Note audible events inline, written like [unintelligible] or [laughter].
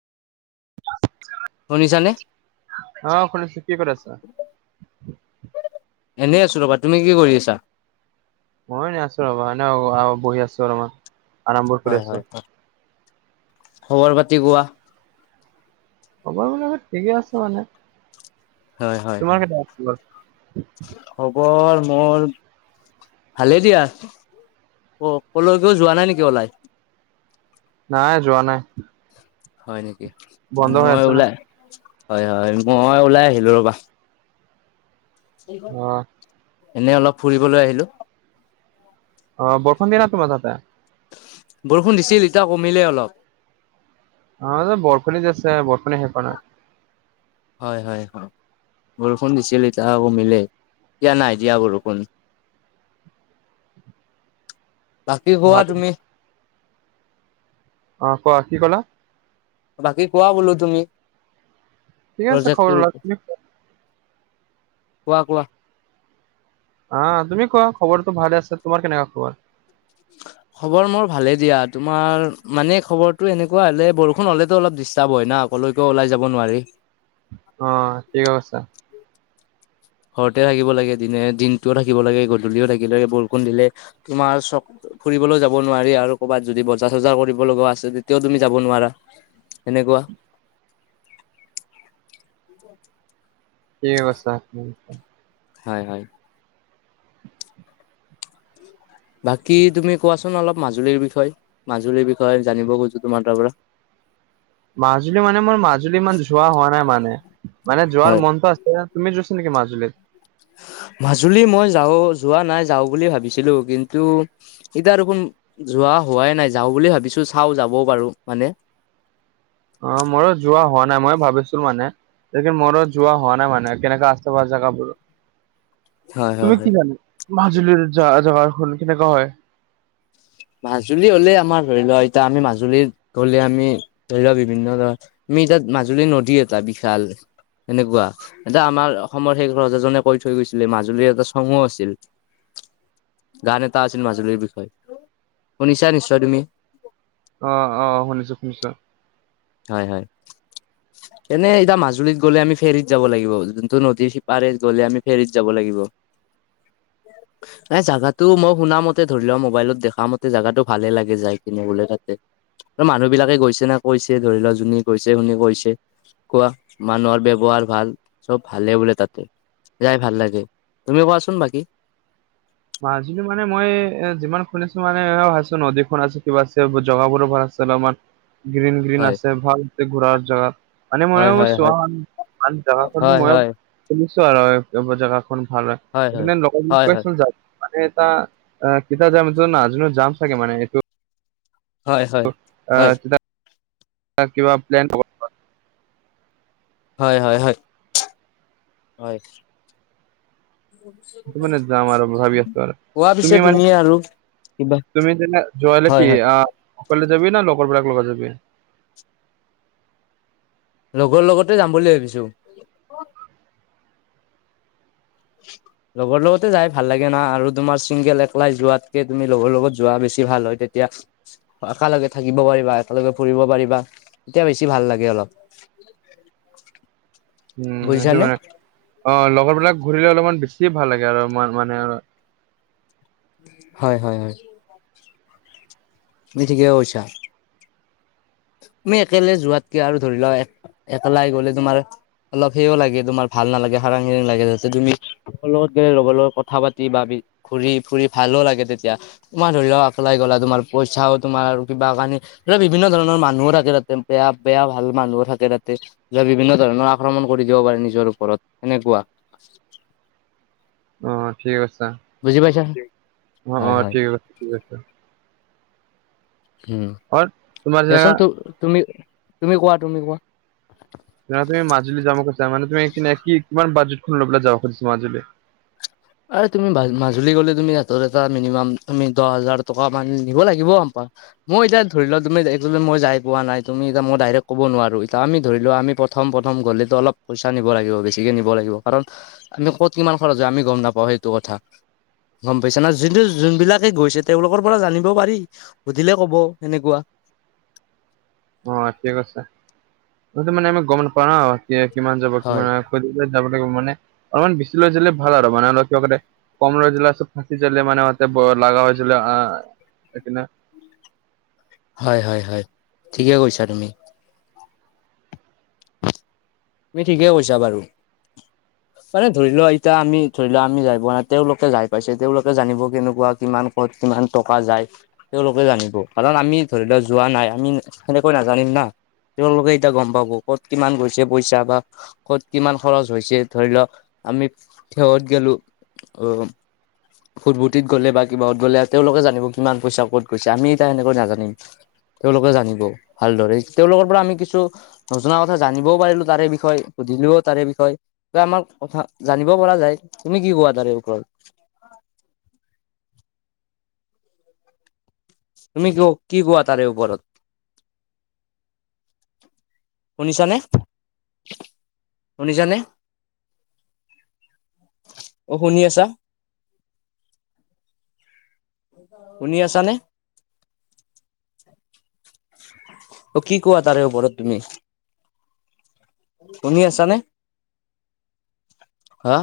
শুনিছানে? অ', শুনিছোঁ, কি কৰি আছা? এনেই আছোঁ ৰবা, তুমি কি কৰি আছা? মইও এনে আছোঁ ৰবা এনে অ, বহি আছোঁ ৰবা। হয়-হয়-হয়, খবৰ পাতি কোৱা? [unintelligible] ঠিকে আছে মানে। হয় হয় তোমাৰ হয় কেইটা [unintelligible] খবৰ মোৰ, ভালেই দিয়া। অ', কলৈকো যোৱা নাই নেকি ওলাই? নাই যোৱা নাই। হয় নেকি? বন্ধ হৈ মই আছে না ওলাই হয় - হয় মই ওলাই আহিলোঁ ৰবা। অ [unintelligible] এনে অলপ ফুৰিবলৈ আহিলোঁ। অ', বৰষণ দিয়া নাই তোমাৰ তাতে? বৰষুণ দিছিল এতিয়া কমিলে অলপ। আমাৰ যে বৰষুণে দি আছে, বৰষুণে শেষ হোৱা নাই। হয় - হয় [unintelligible] বৰষুণ দিছিল এতিয়া আকৌ কমিলে। এতিয়া নাই দিয়া বৰষুণ। বাকী ভাত কোৱা তুমি? কোৱা, কি ক'লা? বাকী কোৱা বোলোঁ তুমি, ঠিক আছে খবৰ প্ৰজেক্টতোৰ লোৱা ওপৰত? তুমি কোৱা-কোৱা? আ তুমি কোৱা, খবৰটো ভালে আছে। তোমাৰ কেনেকুৱা খবৰ? [inaudible] খবৰ মোৰ ভালেই দিয়া, তোমাৰ মানে খবৰটো এনেকুৱা হ'লে বৰষুণ হ'লেতো অলপ ডিষ্টাৰ্ব হয় না? কলেকেওঁ ওলাই যাব নোৱাৰি। অ', ঠিকে কৈছা। ঘৰতে থাকিব লাগে দিনে দিনটোও থাকিব লাগে গধূলিও থাকিব লাগে বৰষুণ দিলে, তোমাৰ চক ফুৰিবলৈও যাব নোৱাৰি আৰু কবাত যদি বজা চজাৰ কৰিব লগা আছে তেতিয়াও তুমি যাব নোৱাৰা। এনেকুৱা। থিকে কৈছা তুমি। হয়-হয়। [inaudible] বাকী তুমি কোৱাচোন অলপ মাজুলীৰ বিষয়ে, মাজুলীৰ বিষয়ে জানিব খোজোঁ তোমাৰ তাৰ পৰা? মাজুলী মানে মোৰ মাজুলী ইমান যোৱা হোৱা নাই মানে, মানে যোৱাৰ হয় মনতটো আছে [unintelligible] তুমি গৈছা নেকি মাজুলত? মাজুলী মই যাওঁ যোৱা নাই, যাওঁ বুলি ভাবিছিলোঁ কিন্তু এতিয়া দেখোন যোৱা হোৱাই নাই, যাওঁ বুলি ভাবিছোঁ চাও যাবও পাৰো মানে। অ', মইো যোৱা হোৱা নাই, মই ভাবিছোঁ মানে। তাকে মোৰ যোৱা হোৱা নাই মানে কেনেকে আছে বা যেগা বোৰ? হয় হয় তুমি হয় কি জানা মাজুলীৰ জ জেগাখন কেনেকা হয়? মাজুলী হ'লে আমাৰ ধৰি লোৱা এতিয়া আমি মাজুলীত গলে আমি ধৰি লোৱা বিভিন্ন ধৰ আমি তাত মাজুলী নদী এটা বিশাল, এনেকুৱা। এতিয়া আমাৰ অসমৰ সেইষ ৰজাজনে কৈ থৈ গৈছিলে মাজুলীৰ এটা চঙো আছিল। গান এটা আছিল মাজুলীৰ বিষয়ে। শুনিছা নিশ্চয় তুমি? অ', অ', শুনিছোঁ-শুনিছোঁ। হয়-হয়। এনে এতিয়া মাজুলীত গলে আমি ফেৰীত যাব লাগিব, যোনটো নদী সিপাৰত গ'লে আমি ফেৰীত যাব লাগিব। [inaudible] এই জেগাতটো মই শুন মতে ধৰি লোৱা মোবাইলত দেখা মতে জাগাটো ভালে লাগে যাই পিনে বোলে তাতে। আৰু মানুহ বিলাকে গৈছে নে কৈছে ধৰি লোৱা যোনে গৈছে শুনি কৈছে। কোৱা মানুহৰ ব্যৱহাৰ ভাল, চব ভালে বোলে তাতে। যাই ভাল লাগে, তুমিও কোৱাচোন বাকী? মাজোলি মানে মই এ যিমান শুনিছোঁ মানে ভাবিছোঁ নদী খন আছে কিবা আছে জগাবোৰো ভাল আমাৰ গ্ৰীণ-গ্ৰীণ হয় আছে ভাল ঘোঁৰা জেগা। মানে হয় মইও হয় হয় চোৱা মানে জেগাখন টো হয় মইও হয় শুনিছো আৰু এই ব জেগাখন ভাল হয়, সেইকানে লগৰবোক কৈ আছিলোঁ যাওঁ। মানে এটা অ', কেতিয়া যাম এইটো নজানো, যাম চাগে মানে এইটো হয় হয় হয় এ- [unintelligible] কিবা প্লেন হয়-হয়-হয়, হয়। সেইটো মানে যাম আৰু ভাবি আছো আৰু কোৱা পিছে মানে তুমি আৰু? কিবা তুমি তেনে যোৱা হয় নিকি, হয় আহ অকলে যাবি না লোক বিলাক লগত যাবি? লগৰ লগতে যাম বুলি ভাবিছোঁ। [inaudible] লগৰ লগতে যাই ভাল লাগে না আৰু তোমাৰ চিংগেল একলাই যোৱাতকে তুমি লগৰ লগত যোৱা বেছি ভাল হয়। তেতিয়া একেলগে থাকিব পাৰিবা, একেলগে ফুৰিব পাৰিবা। তেতিয়া বেছি ভাল লাগে অলপ। উম। উম' সেই বুজিছানে মানে। অ', লগৰ বিলাক ঘূৰিলে অলপমান বেছি ভাল লাগে আৰু মানে আৰু। হয়-হয়-হয়। তুমি ঠিকে কৈছা। তুমি একেলাই যোৱাতকে আৰু ধৰি লোৱা একেলাই গ'লে তোমাৰ অলপ সেও লাগে তোমাৰ ভাল নালাগে, হাৰাং-হাৰাং লাগে যাতে তুমি লগৰ লগত গ'লে লগৰ লগত কথা পাতি বা ঘূৰি-ফুৰি ভালো লাগে তেতিয়া। তোমাৰ ধৰি লোৱা, একলাই গলা তোমাৰ পইচাও তোমাৰ কিবা কানি ধৰি লোৱা বিভিন্ন ধৰণৰ মানুহো থাকে তাতে বেয়া-বেয়া ভাল মানুহো থাকে তাতে। যে বিভিন্ন ধৰণৰ আক্ৰমণ কৰি দিব পাৰে নিজৰ ওপৰত এনেকুৱা। অ', ঠিকে কৈছা। বুজি পাইছা অ', হয় অ', হয় ঠিকে কৈছা-ঠিকে কৈছা। উম, হয় তোমাৰ দিয়াচোন যেনেকা তু, তুমি-তুমি কোৱা-তুমি কোৱা? তুমি মাজুলী যাম কৈছা, মানে তুমি কি কিমান বাজেতখন লৈ পেলাই যাবা খোজিছা মাজুলী? আৰু তুমি মাজুলী গ'লে তুমি হাতত এটা মিনিমাম তুমি দহ হাজাৰ টকা মান নিব লাগিব আম মই এতিয়া ধৰি লোৱা তুমি একচুৱালী মই যাই পোৱা নাই, তুমি এয়া মই ডাইৰেক্ট ক'ব নোৱাৰোঁ, এতিয়া আমি ধৰিলোৱা আমি প্ৰথম-প্ৰথম গ'লে টো অলপ পইচা নিব লাগিব বেছিকে নিব লাগিব, কাৰণ আমি ক'ত কিমান খৰচ হয় আমি গম নাপ অ', সেইটো কথা, গম পাইছা না? যোনটো যোনবিলাকে গৈছে তেওঁলোকৰ পৰা জানিব পাৰি। সুধিলে ক'ব হেনেকুৱা। অ', ঠিক কৈছা, মানে আমি গম নাপাও ন কিমান যাব কিমান হয় যাব লাগিব মানে অলপমান বেছি লৈ গলে ভাল আৰু মানে অলপ কিবা কৰে কম লৈ যালে আ ফাঁচি যালে মানে মতে লাগা হৈ যালে সেইকানে [unintelligible] হয়-হয়-হয়, ঠিকে কৈছা তুমি। তুমি ঠিকে কৈছা বাৰু। মানে ধৰি লোৱা এতিয়া আমি ধৰি লোৱা আমি যাই পোৱা নাই, তেওঁলোকে যাই পাইছে তেওঁলোকে জানিব কেনেকুৱা কিমান ক'ত কিমান টকা যায়। তেওঁলোকে জানিব, কাৰণ আমি ধৰি লোৱা যোৱা নাই, আমি সেনেকৈ নাজানিম না? তেওঁলোকে এতিয়া গম পাব ক'ত কিমান গৈছে পইচা বা ক'ত কিমান খৰচ হৈছে, ধৰি লোৱা আমি থিয়ত গেলোঁ উম ভুটভুটিত গ'লে বা কিবাত গ'লে, তেওঁলোকে জানিব কিমান পইচা ক'ত গৈছে, আমি এতিয়া এনেকৈ নাজানিম। তেওঁলোকে জানিব ভালদৰে, তেওঁলোকৰ পৰা আমি কিছু নজনা কথা জানিবও পাৰিলোঁ তাৰে বিষয় সুধিলোঁ, তাৰে বিষয় দে আমাৰ কথা জানিব পৰা যায়, তুমি কি কোৱা তাৰে ওপৰত? তুমি কিয় কি কোৱা তাৰে ওপৰত? শুনিছানে, শুনিছানে? অ', শুনি আছা? শুনি আছ নে? অ', কি কোৱা তাৰে ওপৰত তুমি? শুনি আছানে? হা